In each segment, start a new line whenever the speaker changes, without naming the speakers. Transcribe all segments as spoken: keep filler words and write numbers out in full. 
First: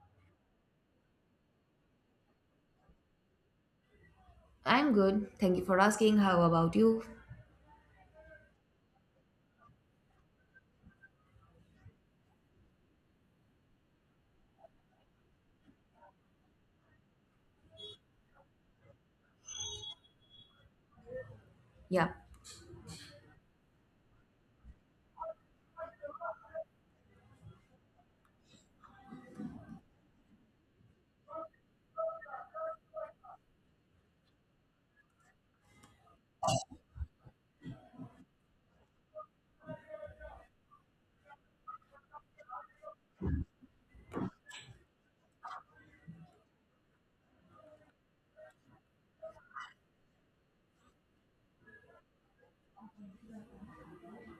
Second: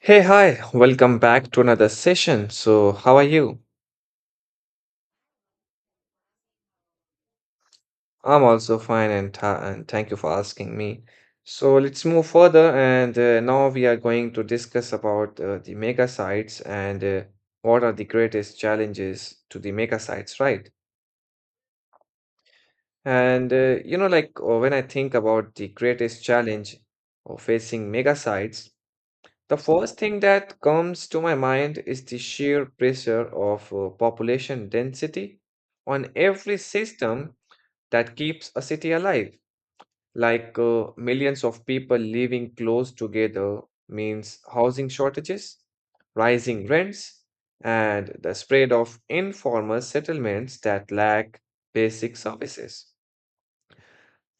Hey, hi, welcome back to another session. So, how are you?
I'm good. Thank you for asking. How about you?
I'm also fine and, tha- and thank you for asking me. So, let's move further and uh, now we are going to discuss about uh, the mega sites and uh, what are the greatest challenges to the mega sites, right?
Yeah.
And uh, you know, like uh, When I think about the greatest challenge of facing mega sites, the first thing that comes to my mind is the sheer pressure of uh, population density on every system that keeps a city alive. Like uh, millions of people living close together means housing shortages, rising rents, and the spread of informal settlements that lack basic services.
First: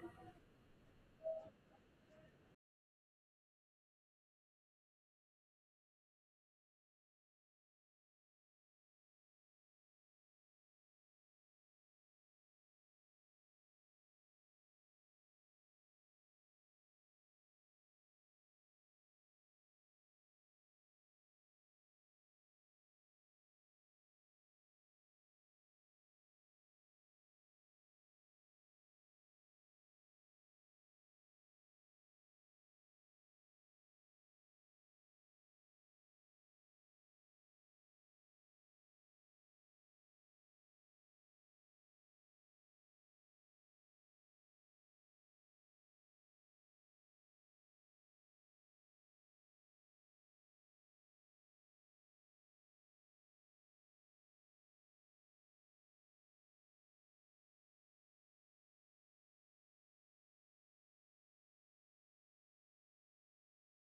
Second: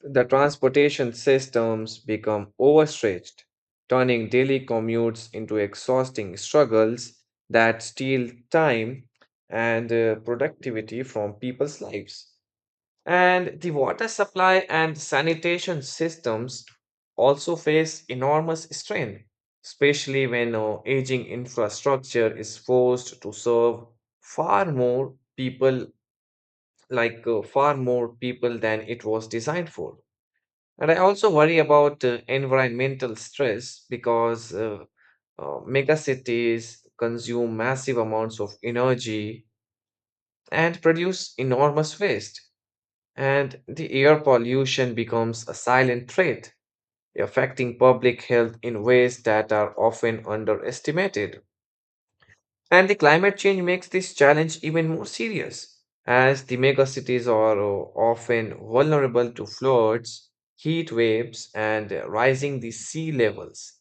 The transportation systems become overstretched, turning daily commutes into exhausting struggles that steal time and uh, productivity from people's lives. And the water supply and sanitation systems also face enormous strain, especially when uh, aging infrastructure is forced to serve far more people, like uh, far more people than it was designed for. And I also worry about uh, environmental stress because uh, uh, mega cities consume massive amounts of energy and produce enormous waste. And the air pollution becomes a silent threat, affecting public health in ways that are often underestimated. And the climate change makes this challenge even more serious, as the megacities are uh, often vulnerable to floods, heat waves, and uh, rising the sea levels.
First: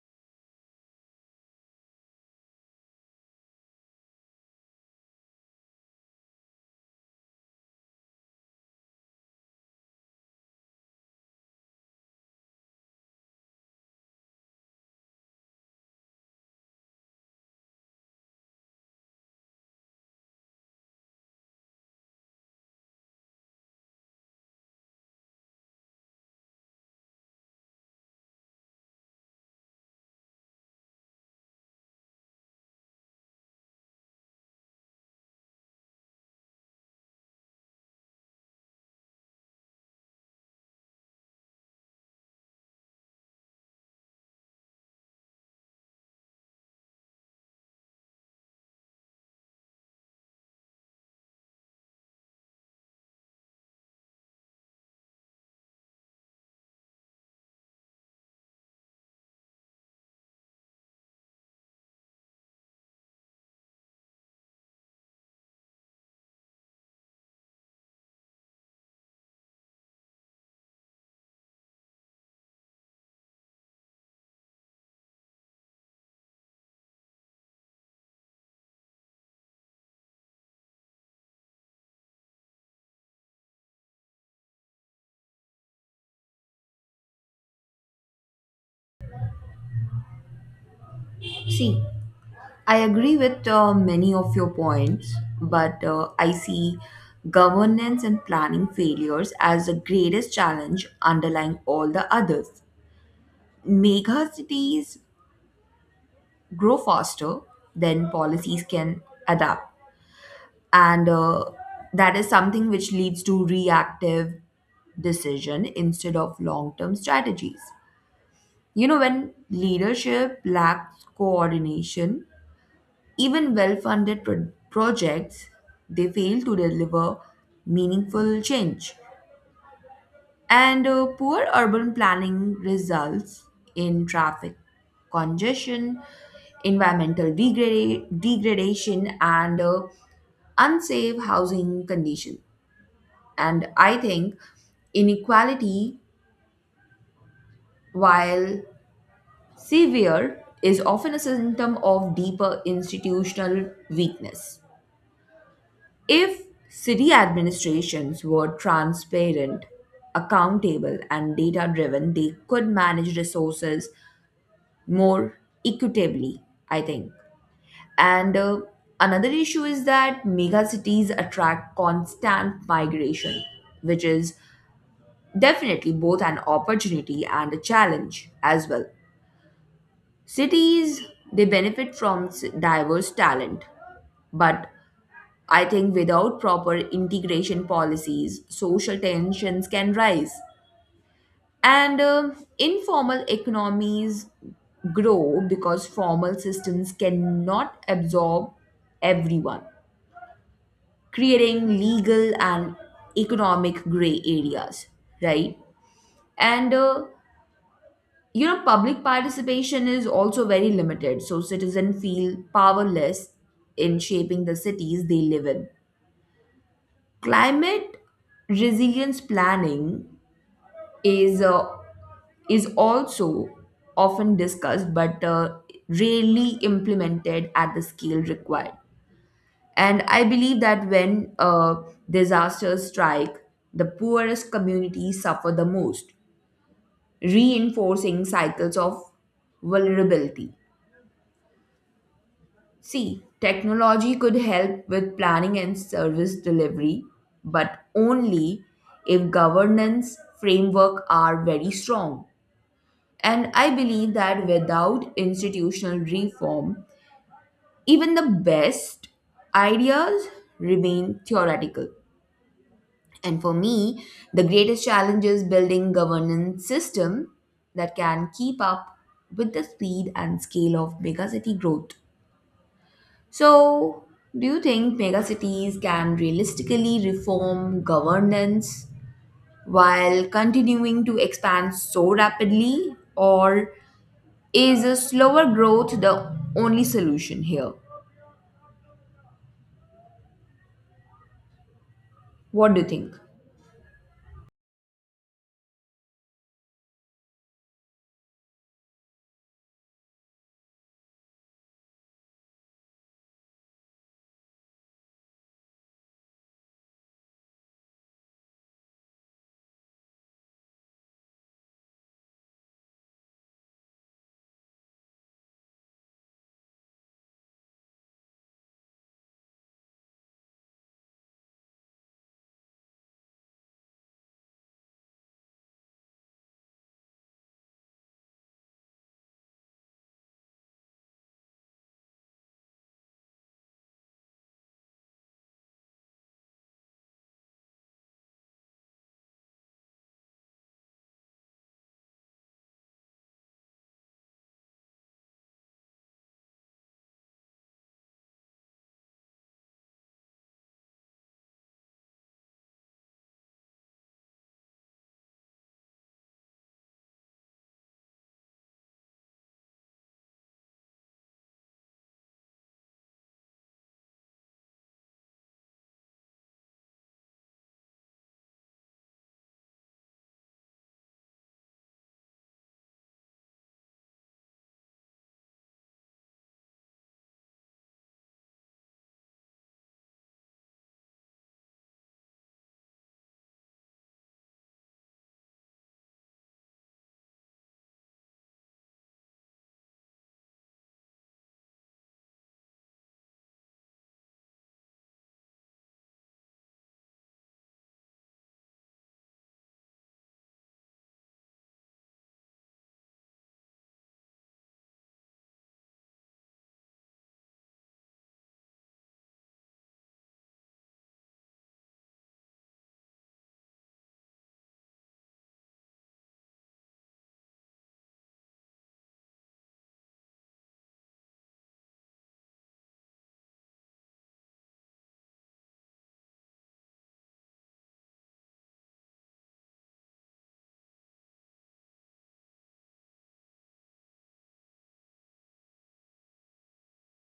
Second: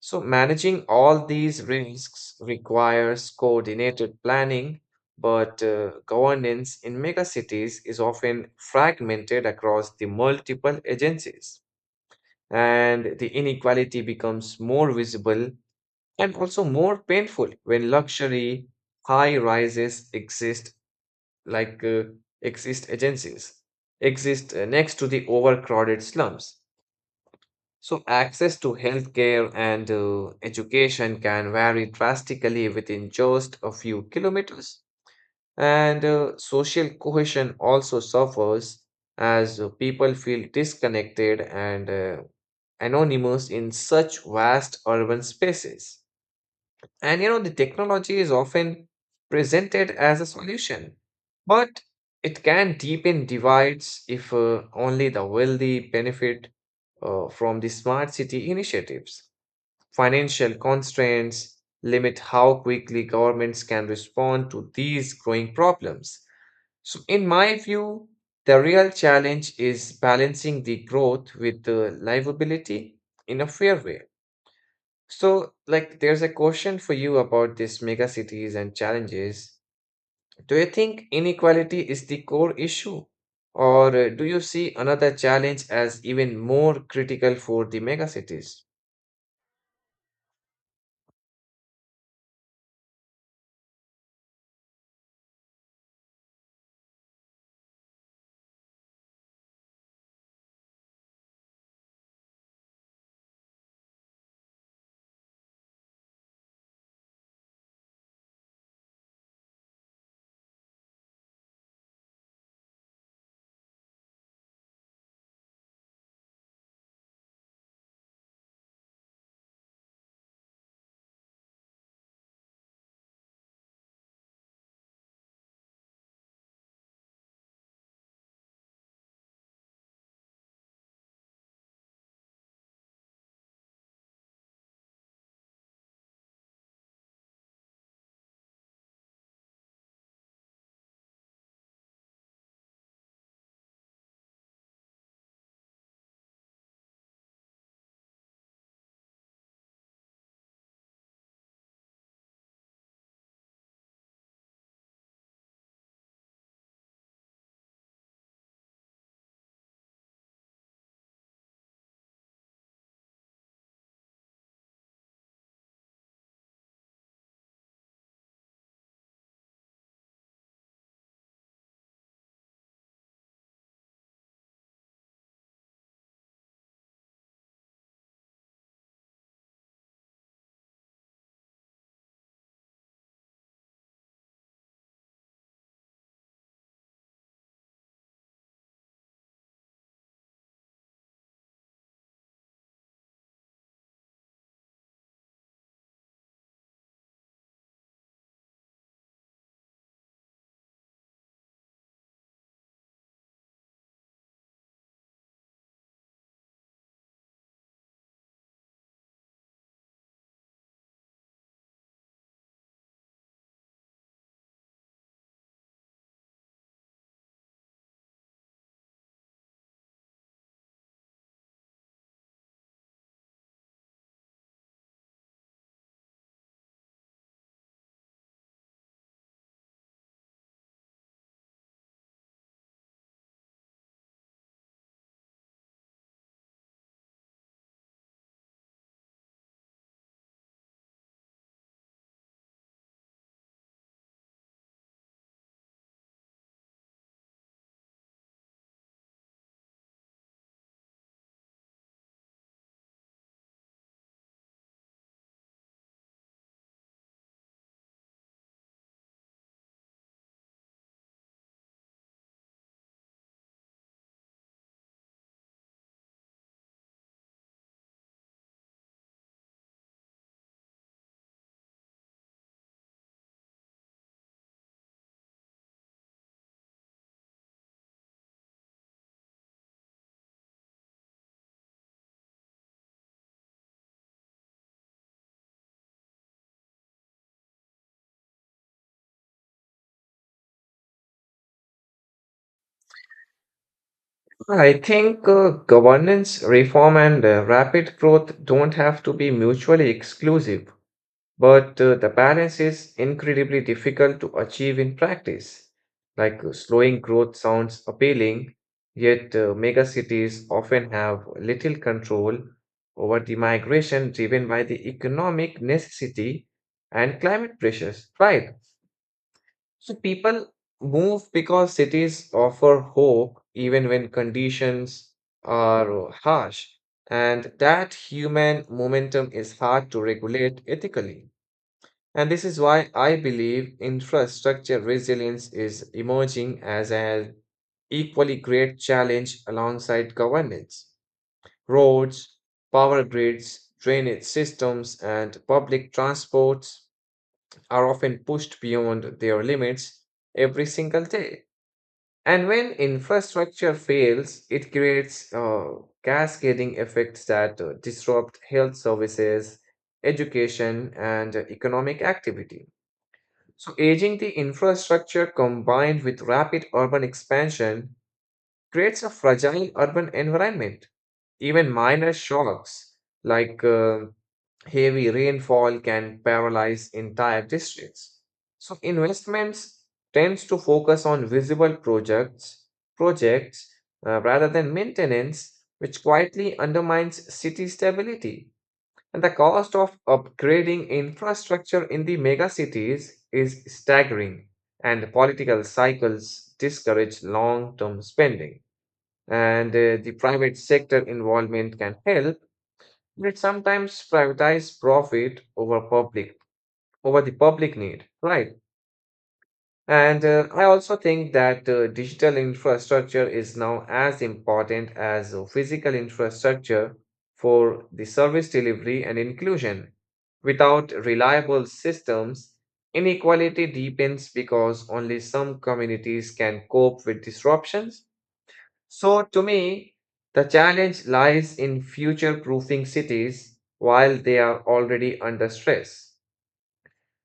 So, managing all these risks requires coordinated planning, but uh, governance in megacities is often fragmented across the multiple agencies, and the inequality becomes more visible and also more painful when luxury high rises exist, like uh, exist agencies, exist uh, next to the overcrowded slums. So access to healthcare and uh, education can vary drastically within just a few kilometers, and uh, social cohesion also suffers as uh, people feel disconnected and uh, anonymous in such vast urban spaces. And you know, the technology is often presented as a solution, but it can deepen divides if uh, only the wealthy benefit uh, from the smart city initiatives. Financial constraints limit how quickly governments can respond to these growing problems. So, in my view, the real challenge is balancing the growth with the livability in a fair way. So, like, there's a question for you about these mega cities and challenges. Do you think inequality is the core issue, or uh, do you see another challenge as even more critical for the mega cities?
See, I agree with uh, many of your points, but uh, I see governance and planning failures as the greatest challenge underlying all the others. Mega cities grow faster than policies can adapt, and uh, that is something which leads to reactive decision instead of long-term strategies. You know, when leadership lacks coordination, even well funded pro- projects they fail to deliver meaningful change. And uh, poor urban planning results in traffic congestion, environmental degrada- degradation, and uh, unsafe housing condition. And I think inequality, while severe is often a symptom of deeper institutional weakness. If city administrations were transparent, accountable, and data driven, they could manage resources more equitably, I think. And uh, another issue is that mega cities attract constant migration, which is definitely both an opportunity and a challenge as well. Cities, they benefit from s- diverse talent, but I think without proper integration policies, social tensions can rise. And uh, informal economies grow because formal systems cannot absorb everyone, creating legal and economic gray areas, right? And uh, you know public participation is also very limited, so citizens feel powerless in shaping the cities they live in. Climate resilience planning is uh, is also often discussed but uh, rarely implemented at the scale required, and I believe that when uh, disasters strike, the poorest communities suffer the most, reinforcing cycles of vulnerability. See, technology could help with planning and service delivery, but only if governance framework are very strong. And I believe that without institutional reform, even the best ideas remain theoretical. And for me, the greatest challenge is building governance system that can keep up with the speed and scale of megacity growth. So, do you think megacities can realistically reform governance while continuing to expand so rapidly, or is a slower growth the only solution here? What do you think?
I think uh, governance reform and uh, rapid growth don't have to be mutually exclusive. But uh, the balance is incredibly difficult to achieve in practice. Like uh, slowing growth sounds appealing, yet uh, megacities often have little control over the migration driven by the economic necessity and climate pressures, right? So people move because cities offer hope even when conditions are uh, harsh, and that human momentum is hard to regulate ethically. And this is why I believe infrastructure resilience is emerging as an equally great challenge alongside governance. Roads, power grids, drainage systems, and public transports are often pushed beyond their limits every single day. And when infrastructure fails, it creates uh, cascading effects that uh, disrupt health services, education, and economic activity. So, aging the infrastructure combined with rapid urban expansion creates a fragile urban environment. Even minor shocks like uh, heavy rainfall can paralyze entire districts. So, investments tends to focus on visible projects, projects uh, rather than maintenance, which quietly undermines city stability. And the cost of upgrading infrastructure in the megacities is staggering, and political cycles discourage long term spending. And uh, The private sector involvement can help, but it sometimes prioritize profit over public over the public need, right? And uh, I also think that uh, digital infrastructure is now as important as uh, physical infrastructure for the service delivery and inclusion. Without reliable systems, inequality deepens because only some communities can cope with disruptions. So, to me, the challenge lies in future proofing cities while they are already under stress.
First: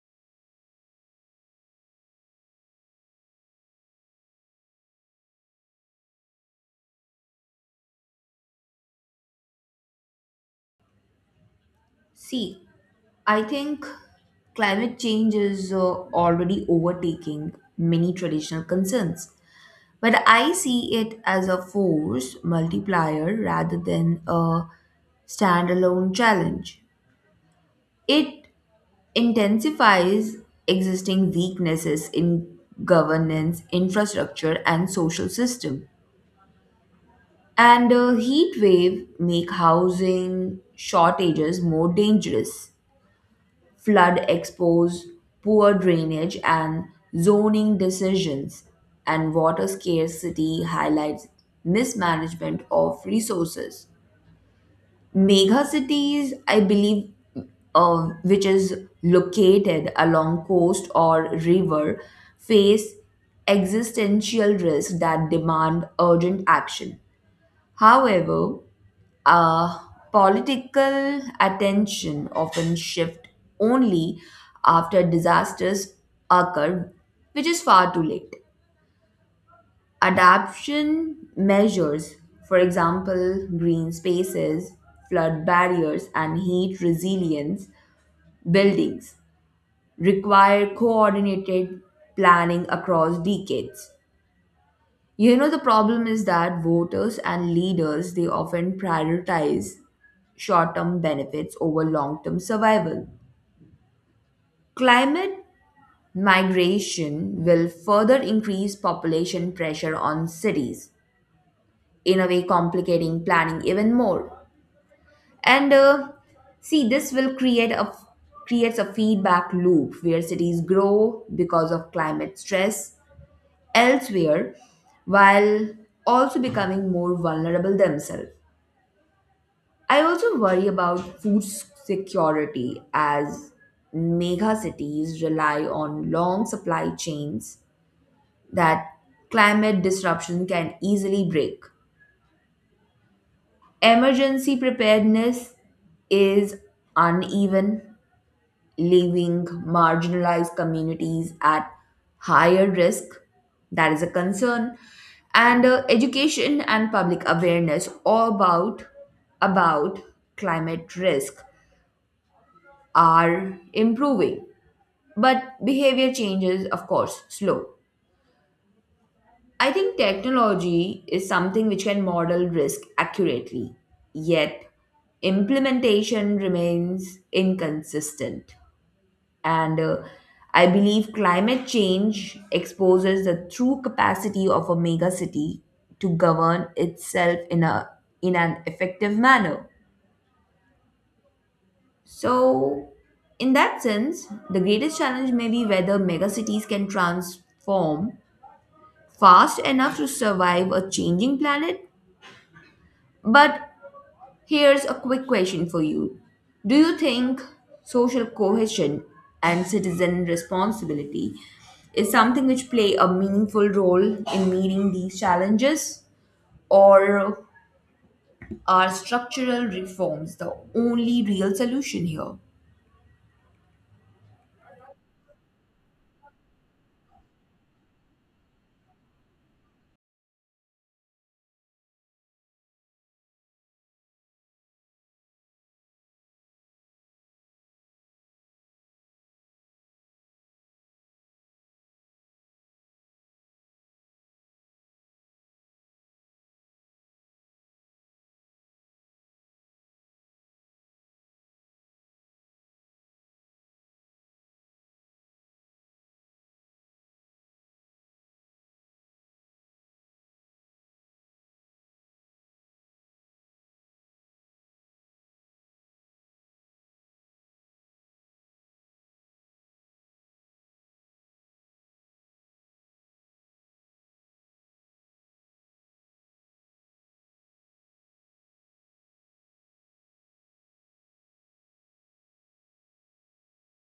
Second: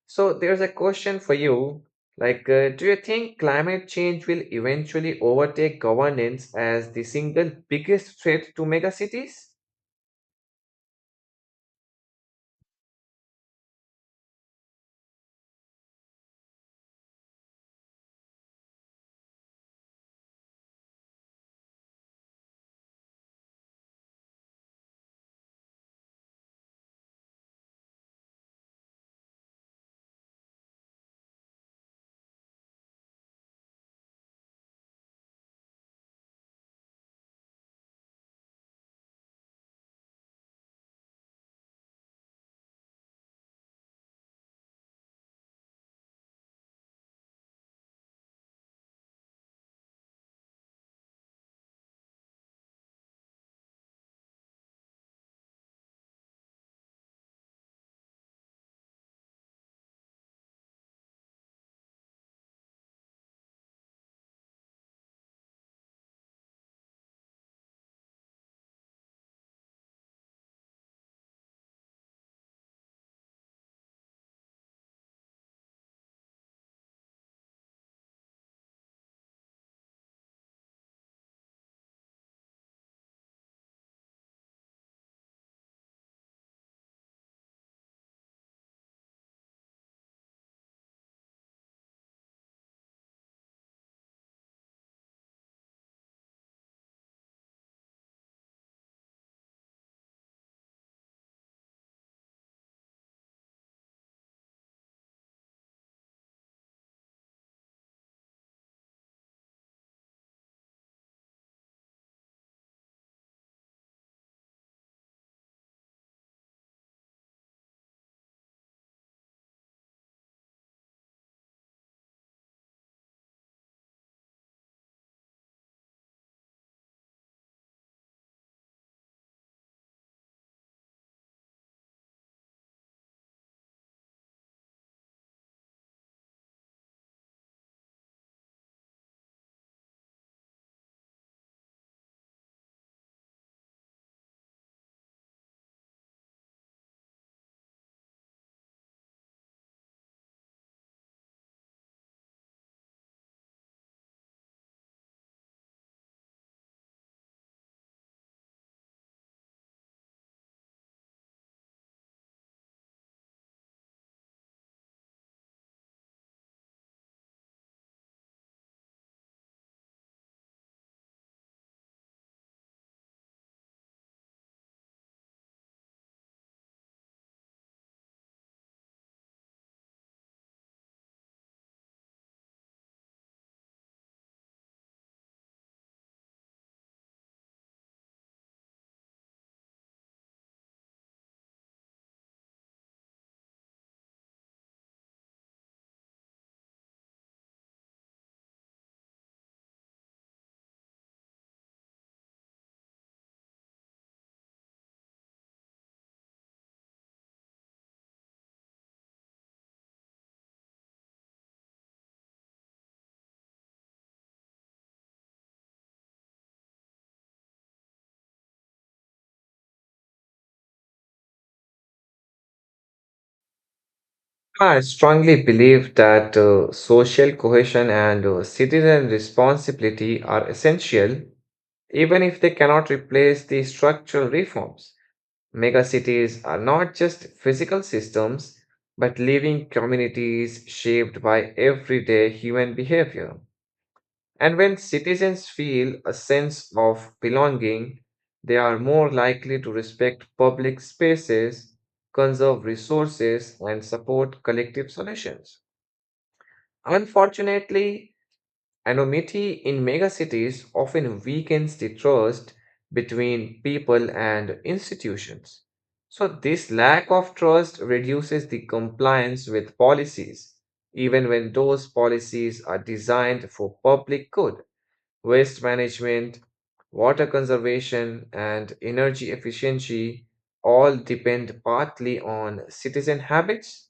So there's a question for you. Like, uh, do you think climate change will eventually overtake governance as the single biggest threat to megacities?
See, I think climate change is uh, already overtaking many traditional concerns, but I see it as a force multiplier rather than a standalone challenge. It intensifies existing weaknesses in governance, infrastructure, and social system. And a heat wave make housing shortages more dangerous. Flood expose poor drainage and zoning decisions, and water scarcity highlights mismanagement of resources. Mega cities, I believe, uh, which is located along coast or river, face existential risks that demand urgent action. However, uh, political attention often shift only after disasters occur, which is far too late. Adaptation measures, for example, green spaces, flood barriers, and heat resilience buildings, require coordinated planning across decades. You know, the problem is that voters and leaders they often prioritize short term benefits over long term survival. Climate migration will further increase population pressure on cities, in a way, complicating planning even more. And uh, See, this will create a creates a feedback loop where cities grow because of climate stress elsewhere while also becoming more vulnerable themselves. I also worry about food security, as mega cities rely on long supply chains that climate disruption can easily break. Emergency preparedness is uneven, leaving marginalized communities at higher risk. That is a concern. And uh, education and public awareness all about, about climate risk are improving. But behavior change is, of course, slow. I think technology is something which can model risk accurately, yet implementation remains inconsistent. And uh, I believe climate change exposes the true capacity of a megacity to govern itself in a in an effective manner. So, in that sense, the greatest challenge may be whether megacities can transform fast enough to survive a changing planet, but here's a quick question for you. Do you think social cohesion and citizen responsibility is something which play a meaningful role in meeting these challenges? Or are structural reforms the only real solution here?
I strongly believe that uh, social cohesion and uh, citizen responsibility are essential, even if they cannot replace the structural reforms. Megacities are not just physical systems, but living communities shaped by everyday human behavior. And when citizens feel a sense of belonging, they are more likely to respect public spaces, conserve resources, and support collective solutions. Unfortunately, anonymity in megacities often weakens the trust between people and institutions. So, this lack of trust reduces the compliance with policies, even when those policies are designed for public good. Waste management, water conservation, and energy efficiency all depend partly on citizen habits.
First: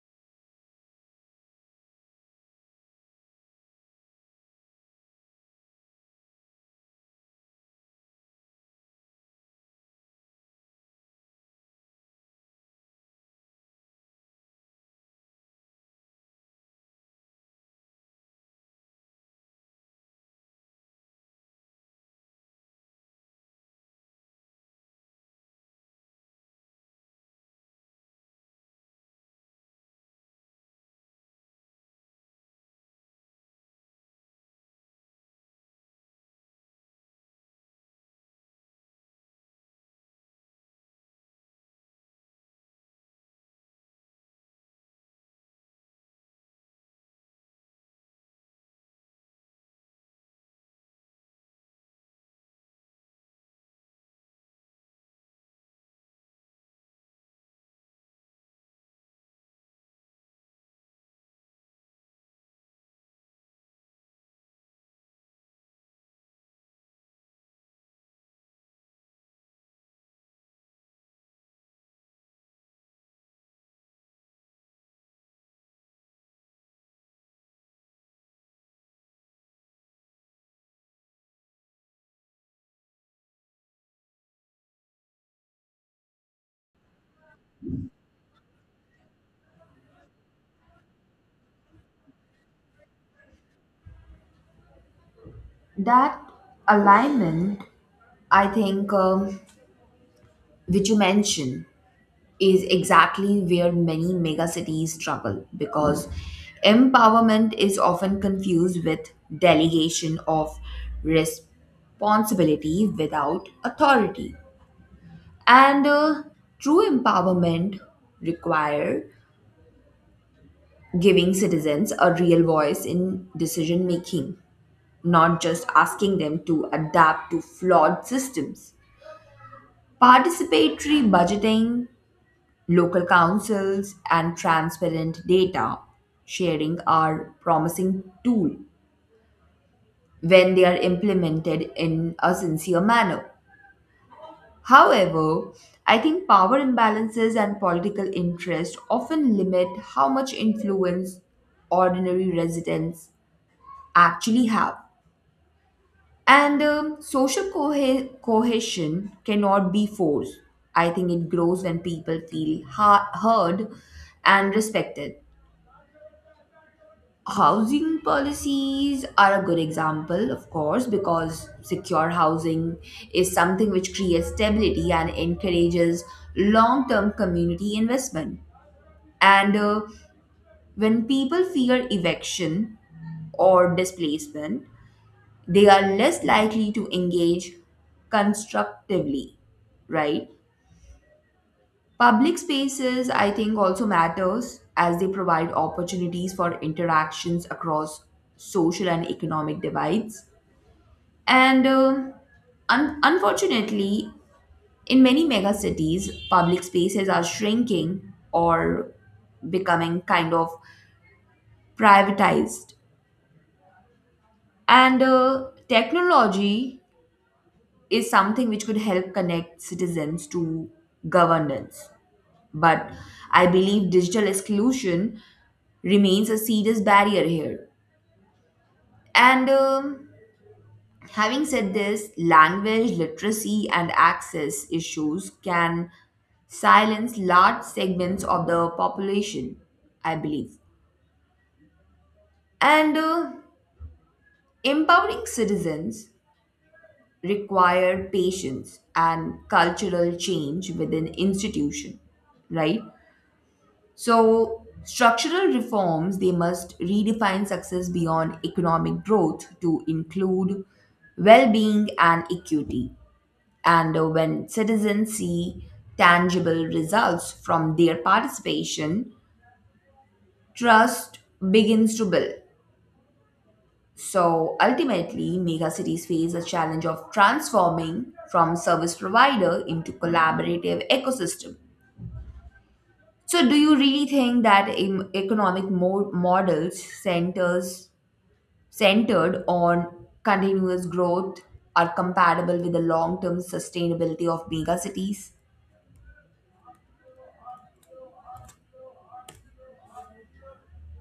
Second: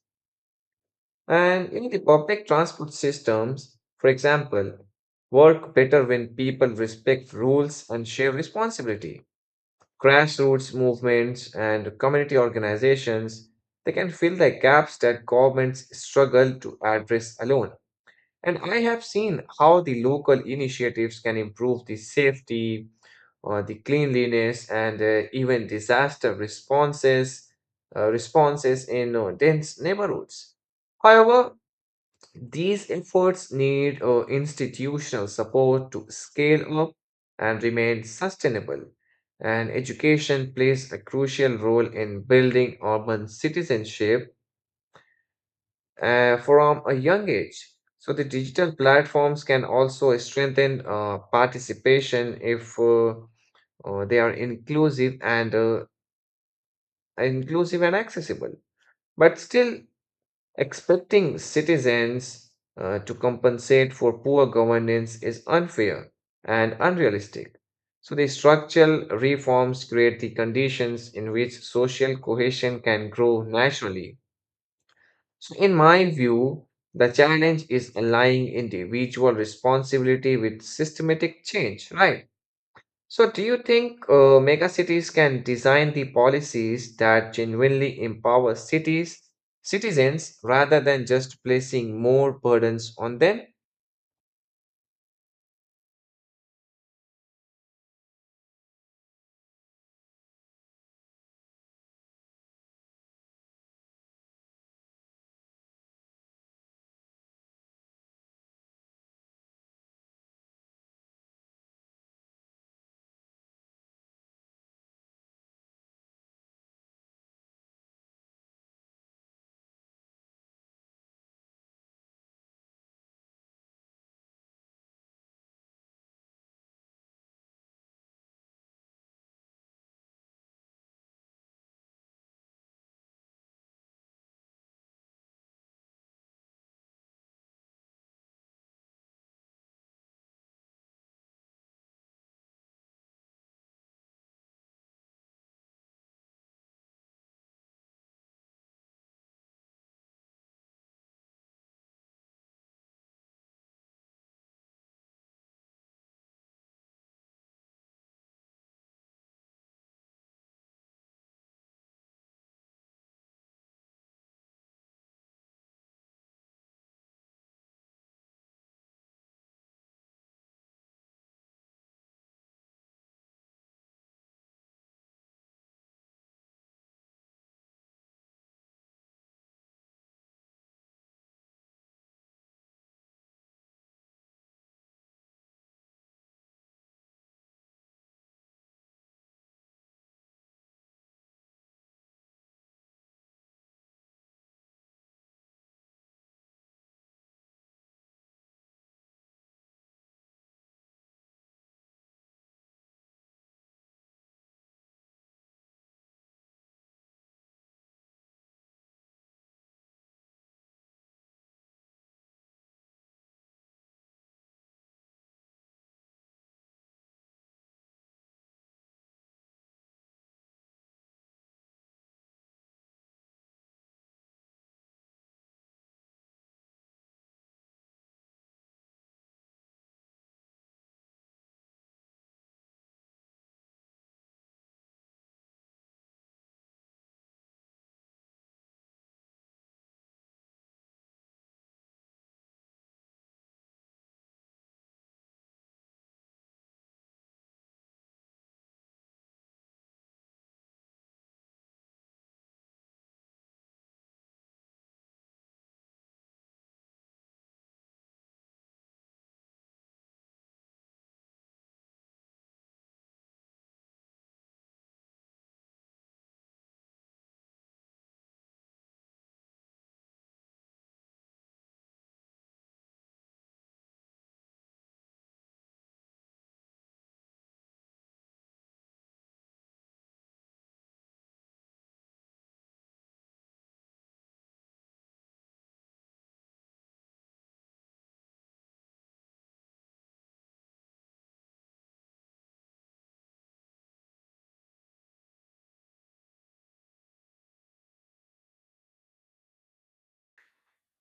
And in the public transport systems, for example, work better when people respect rules and share responsibility. Grassroots movements and community organizations, they can fill the gaps that governments struggle to address alone. And I have seen how the local initiatives can improve the safety, uh, the cleanliness and uh, even disaster responses uh, responses in uh, dense neighborhoods. However, these efforts need uh, institutional support to scale up and remain sustainable. And education plays a crucial role in building urban citizenship uh, from a young age. So, the digital platforms can also strengthen uh, participation if uh, uh, they are inclusive and uh, inclusive and accessible, but still expecting citizens uh, to compensate for poor governance is unfair and unrealistic. So the structural reforms create the conditions in which social cohesion can grow naturally. So in my view, the challenge is aligning individual responsibility with systematic change, right? So, do you think uh, mega cities can design the policies that genuinely empower cities, citizens, rather than just placing more burdens on them?
That alignment, I think, um, which you mentioned, is exactly where many megacities struggle because empowerment is often confused with delegation of responsibility without authority. And uh, true empowerment require giving citizens a real voice in decision making, not just asking them to adapt to flawed systems. Participatory budgeting, local councils and transparent data sharing are promising tool when they are implemented in a sincere manner. However, I think power imbalances and political interest often limit how much influence ordinary residents actually have. And um, Social cohe- cohesion cannot be forced. I think it grows when people feel ha- heard and respected. Housing policies are a good example, of course, because secure housing is something which creates stability and encourages long term community investment. And uh, when people fear eviction or displacement, they are less likely to engage constructively, right? Public spaces, I think, also matters as they provide opportunities for interactions across social and economic divides. And um, un- Unfortunately, in many megacities, public spaces are shrinking or becoming kind of privatized. And uh, technology is something which could help connect citizens to governance. But I believe digital exclusion remains a serious barrier here. And um, Having said this, language literacy and access issues can silence large segments of the population, I believe. And uh, empowering citizens require patience and cultural change within institution, right? So structural reforms they must redefine success beyond economic growth to include well-being and equity. And uh, when citizens see tangible results from their participation, trust begins to build. So ultimately, megacities face the challenge of transforming from service provider into collaborative ecosystem. So, do you really think that em- economic mo- models centers centered on continuous growth are compatible with the long-term sustainability of megacities?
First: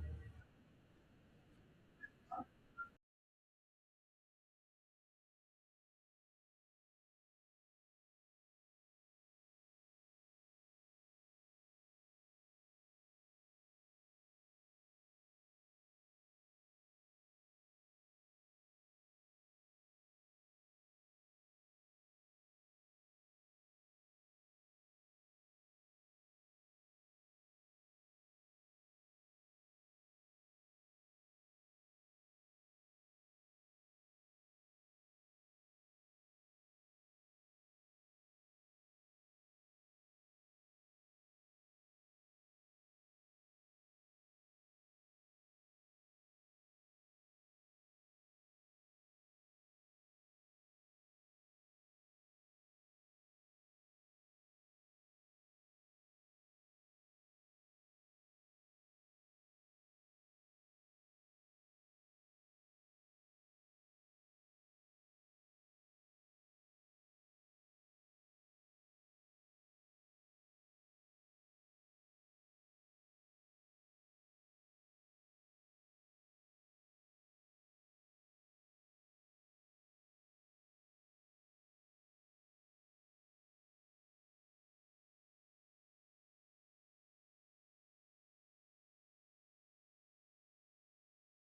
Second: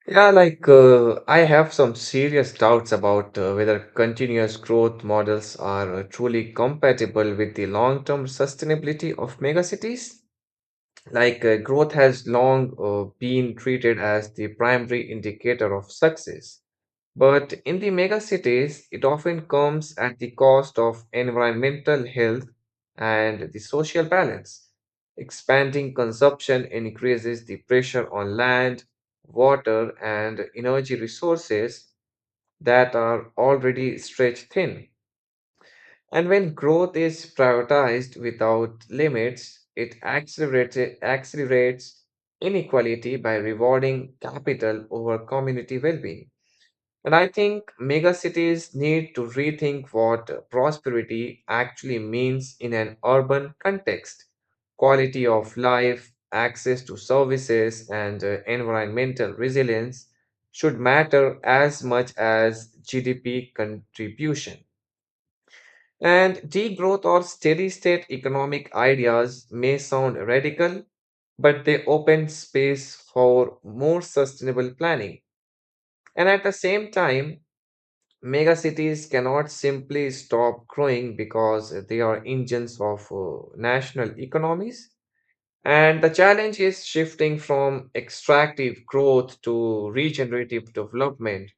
Yeah, like uh, I have some serious doubts about uh, whether continuous growth models are uh, truly compatible with the long-term sustainability of megacities. Like uh, growth has long uh, been treated as the primary indicator of success. But in the megacities, it often comes at the cost of environmental health and the social balance. Expanding consumption increases the pressure on land, water, and energy resources that are already stretched thin. And when growth is prioritized without limits, it accelerates, accelerates inequality by rewarding capital over community well being. And I think megacities need to rethink what prosperity actually means in an urban context. Quality of life, access to services, and uh, environmental resilience should matter as much as G D P contribution. And degrowth or steady state economic ideas may sound radical, but they open space for more sustainable planning. And at the same time, mega cities cannot simply stop growing because they are engines of uh, national economies. And the challenge is shifting from extractive growth to regenerative development.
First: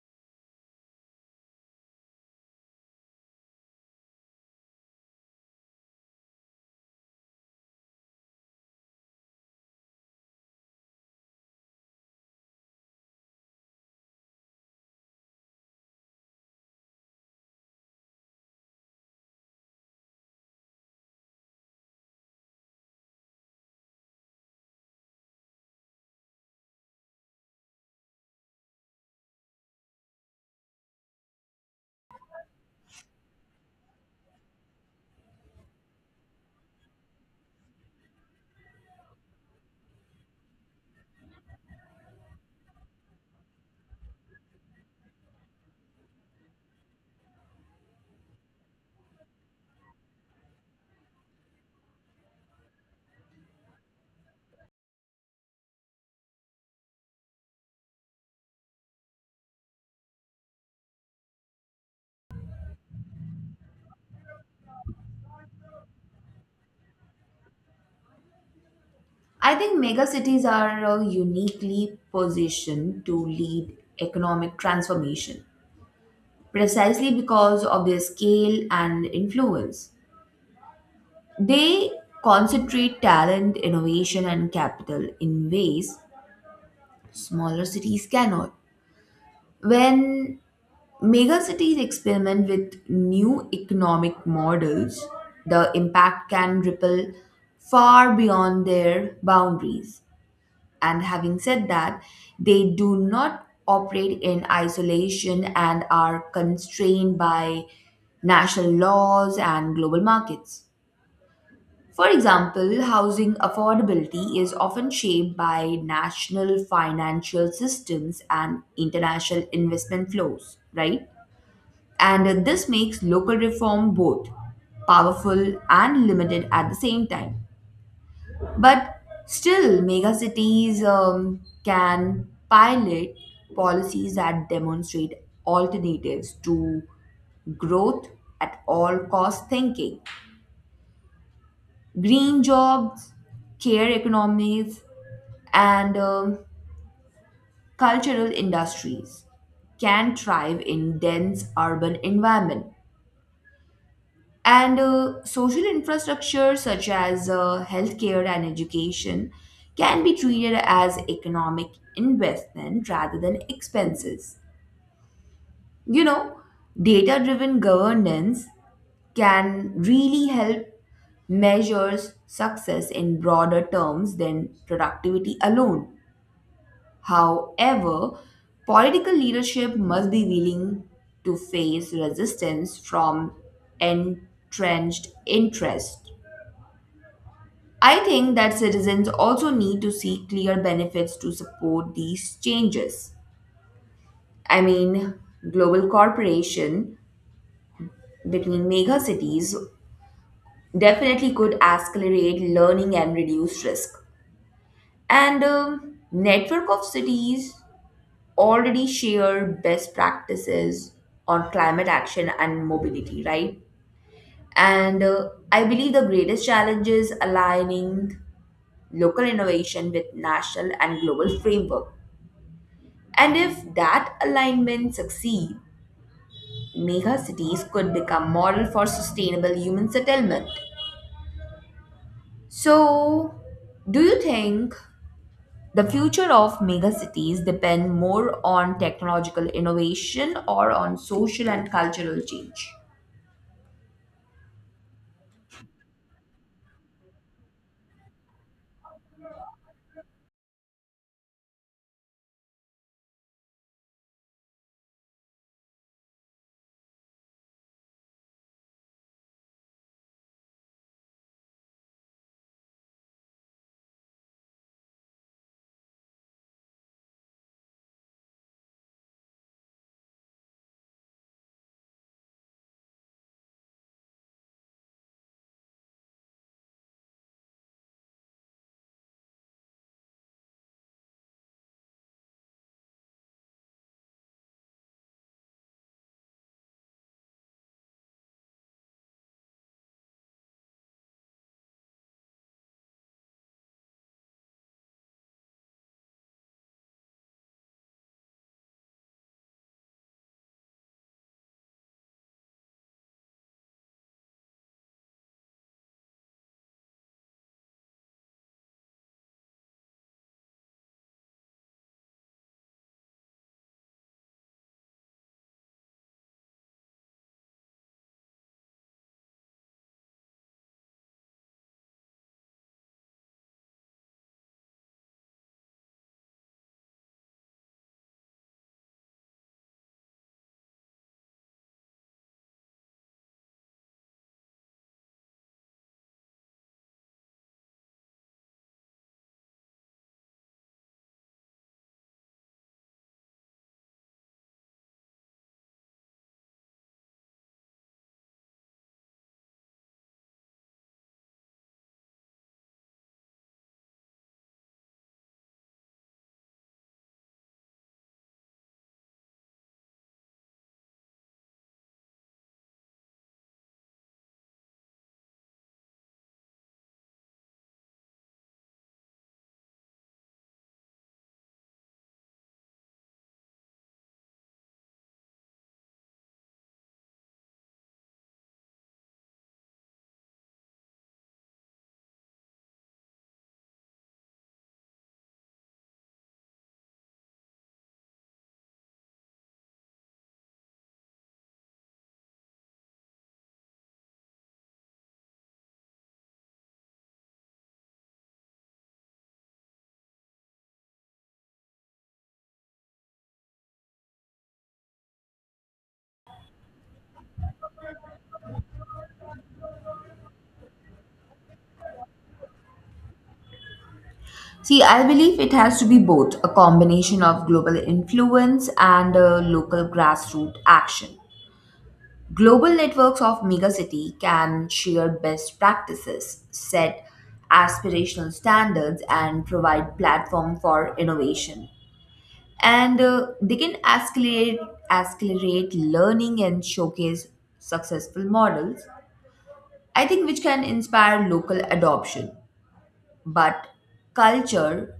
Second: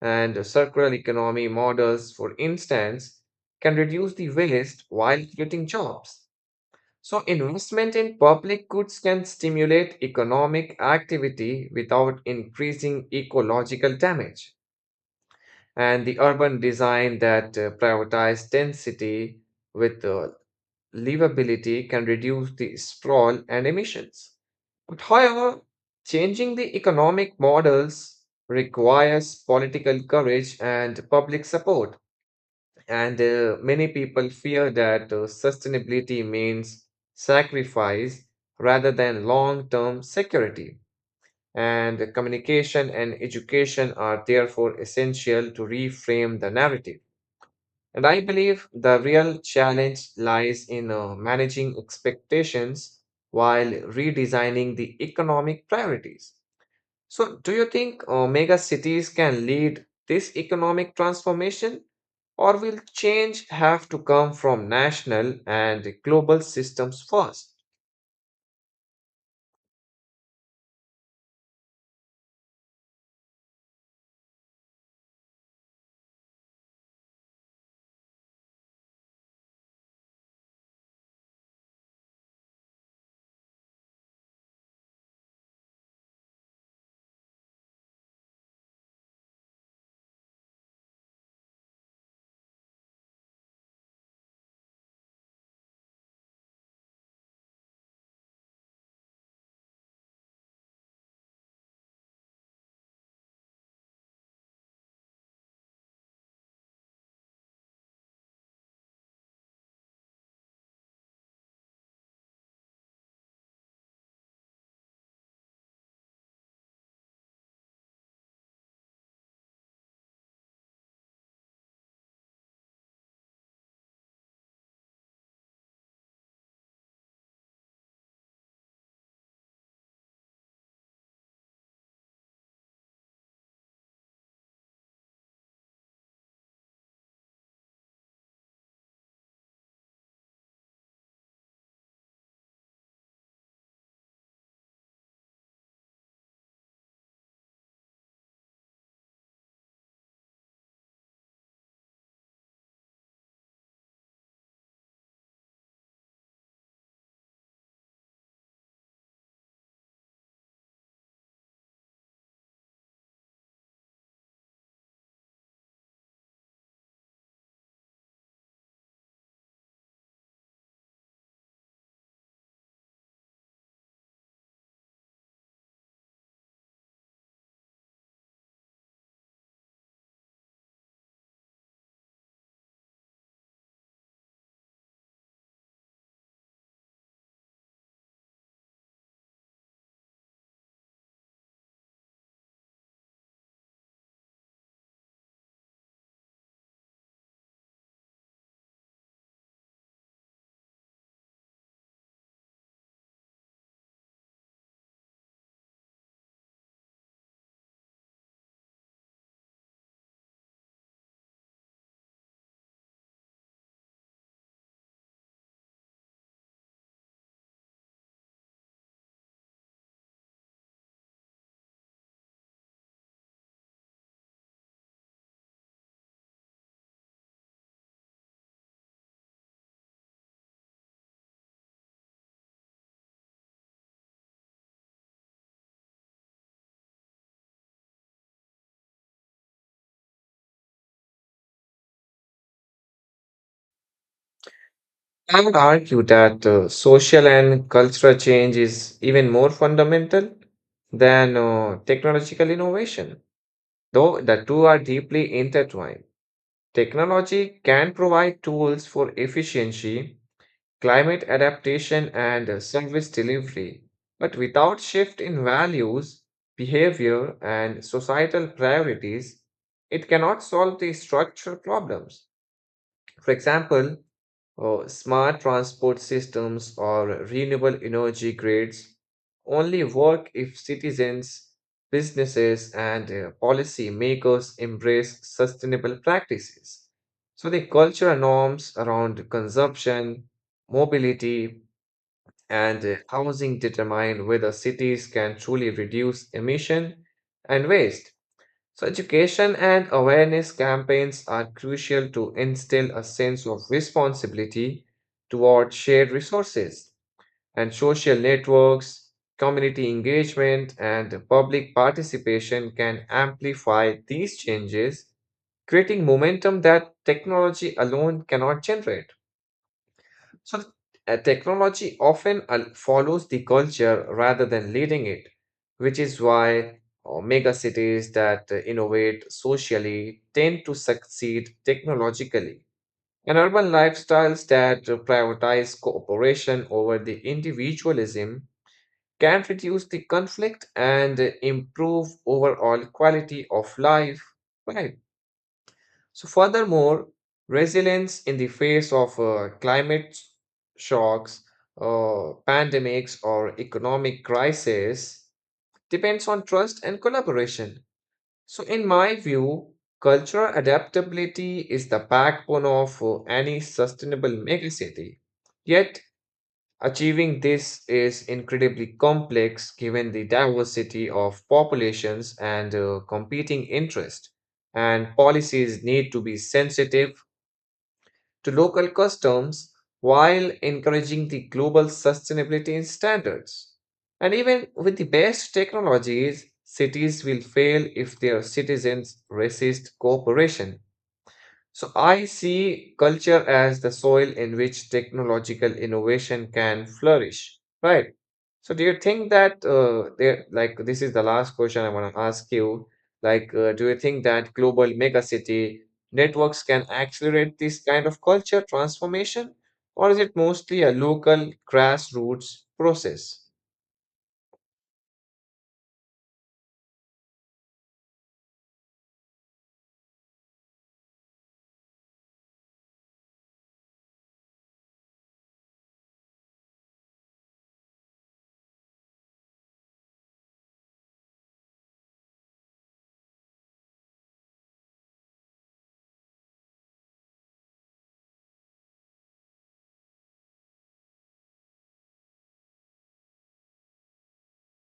And uh, Circular economy models, for instance, can reduce the waste while creating jobs. So, investment in public goods can stimulate economic activity without increasing ecological damage, and the urban design that uh, prioritize density with uh, livability can reduce the sprawl and emissions. But however, changing the economic models requires political courage and public support. And uh, Many people fear that uh, sustainability means sacrifice rather than long term security. And communication and education are therefore essential to reframe the narrative. And I believe the real challenge lies in uh, managing expectations while redesigning the economic priorities. So, do you think uh, mega cities can lead this economic transformation, or will change have to come from national and global systems first?
I think megacities are uh, uniquely positioned to lead economic transformation precisely because of their scale and influence. They concentrate talent, innovation, and capital in ways smaller cities cannot. When megacities experiment with new economic models, the impact can ripple far beyond their boundaries. And having said that, they do not operate in isolation and are constrained by national laws and global markets. For example, housing affordability is often shaped by national financial systems and international investment flows, right? And this makes local reform both powerful and limited at the same time. But still, megacities um, can pilot policies that demonstrate alternatives to growth at all cost thinking. Green jobs, care economies, and um, cultural industries can thrive in dense urban environment. And uh, social infrastructure such as uh, healthcare and education can be treated as economic investment rather than expenses. You know, data driven governance can really help measures success in broader terms than productivity alone. However, political leadership must be willing to face resistance from entrenched interests. I think that citizens also need to see clear benefits to support these changes. I mean, global cooperation between mega cities definitely could accelerate learning and reduce risk. And um, Network of cities already share best practices on climate action and mobility, right? And uh, I believe the greatest challenge is aligning local innovation with national and global framework. And if that alignment succeeds, mega cities could become model for sustainable human settlement. So, do you think the future of mega cities depend more on technological innovation or on social and cultural change?
I would argue that uh, social and cultural change is even more fundamental than uh, technological innovation, though the two are deeply intertwined. Technology can provide tools for efficiency, climate adaptation, and uh, service delivery. But without shift in values, behavior, and societal priorities, it cannot solve the structural problems. For example, uh, smart transport systems or renewable energy grids only work if citizens, businesses, and uh, policy makers embrace sustainable practices. So, the cultural norms around consumption, mobility, and uh, housing determine whether cities can truly reduce emission and waste. So, education and awareness campaigns are crucial to instill a sense of responsibility toward shared resources and social networks, community engagement, and public participation can amplify these changes, creating momentum that technology alone cannot generate. So, th- uh, technology often al- follows the culture rather than leading it, which is why uh, mega cities that uh, innovate socially tend to succeed technologically. And urban lifestyles that uh, prioritize cooperation over the individualism can reduce the conflict and uh, improve overall quality of life. Right. So, furthermore, resilience in the face of uh, climate shocks, uh, pandemics, or economic crisis depends on trust and collaboration. So, in my view, cultural adaptability is the backbone of uh, any sustainable megacity. Yet, achieving this is incredibly complex given the diversity of populations and uh, competing interests, and policies need to be sensitive to local customs while encouraging the global sustainability standards. And even with the best technologies, cities will fail if their citizens resist cooperation. So I see culture as the soil in which technological innovation can flourish, right? So do you think that uh, there, like this is the last question I want to ask you, like uh, do you think that global megacity networks can accelerate this kind of culture transformation, or is it mostly a local grassroots process?
See, I believe it has to be both a combination of global influence and uh, local grassroots action. Global networks of megacity can share best practices, set aspirational standards, and provide platform for innovation. And uh, they can accelerate, accelerate learning and showcase successful models, I think, which can inspire local adoption. But culture,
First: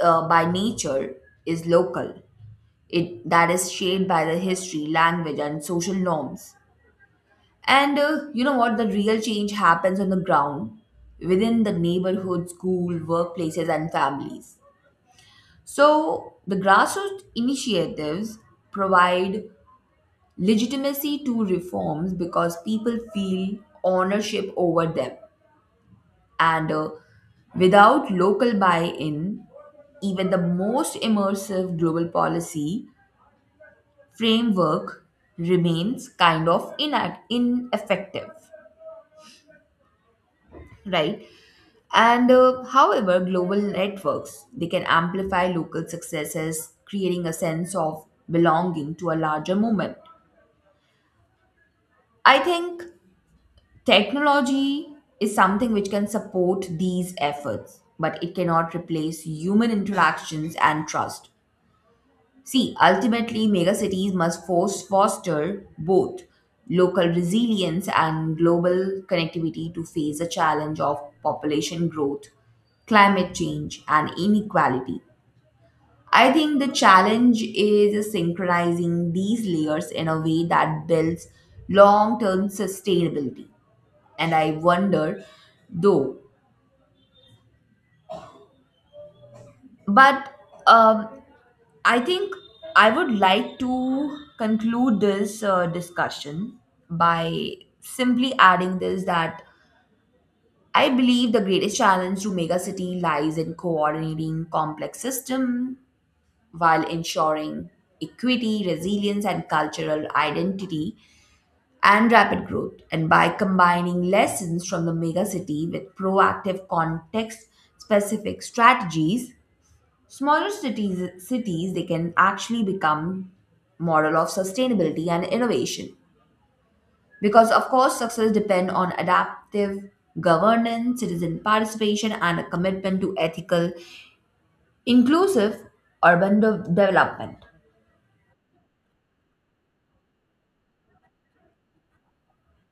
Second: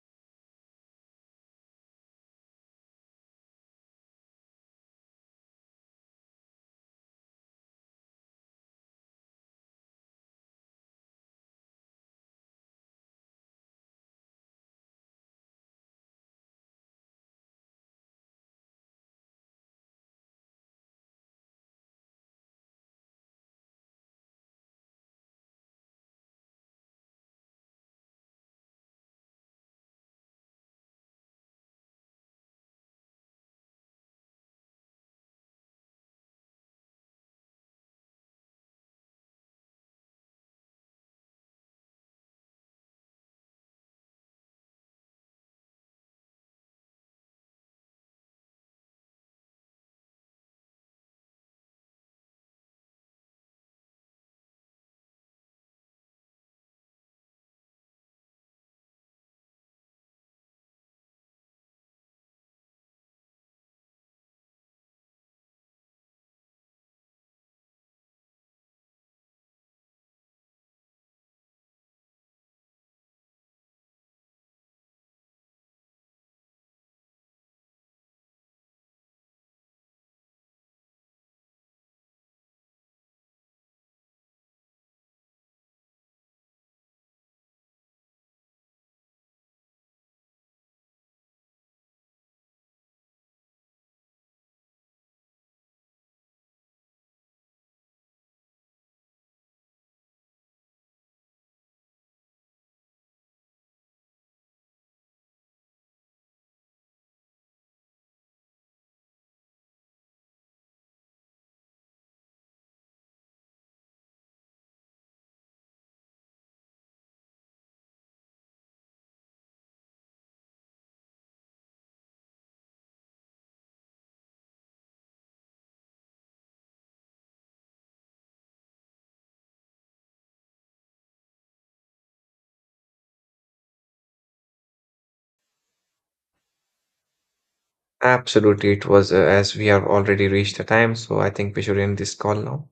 uh, by nature, is local. It that is shaped by the history, language, and social norms. And uh, you know what? The real change happens on the ground within the neighborhood, school, workplaces, and families. So the grassroots initiatives provide legitimacy to reforms because people feel ownership over them. And uh, without local buy in, even the most immersive global policy framework remains kind of inact- ineffective, right? And uh, however, global networks they can amplify local successes, creating a sense of belonging to a larger movement. I think technology is something which can support these efforts, but it cannot replace human interactions and trust. See, ultimately, megacities must force foster both local resilience and global connectivity to face the challenge of population growth, climate change, and inequality. I think the challenge is synchronizing these layers in a way that builds long term sustainability. And I wonder, though, but um, I think I would like to conclude this uh, discussion by simply adding this that I believe the greatest challenge to megacity lies in coordinating complex system while ensuring equity, resilience, and cultural identity and rapid growth. And by combining lessons from the megacity with proactive context specific strategies, smaller cities cities they can actually become model of sustainability and innovation. Because of course success depend on adaptive governance, citizen participation and a commitment to ethical, inclusive urban de- development.
Absolutely, it was uh, as we have already reached the time, so I think we should end this call now.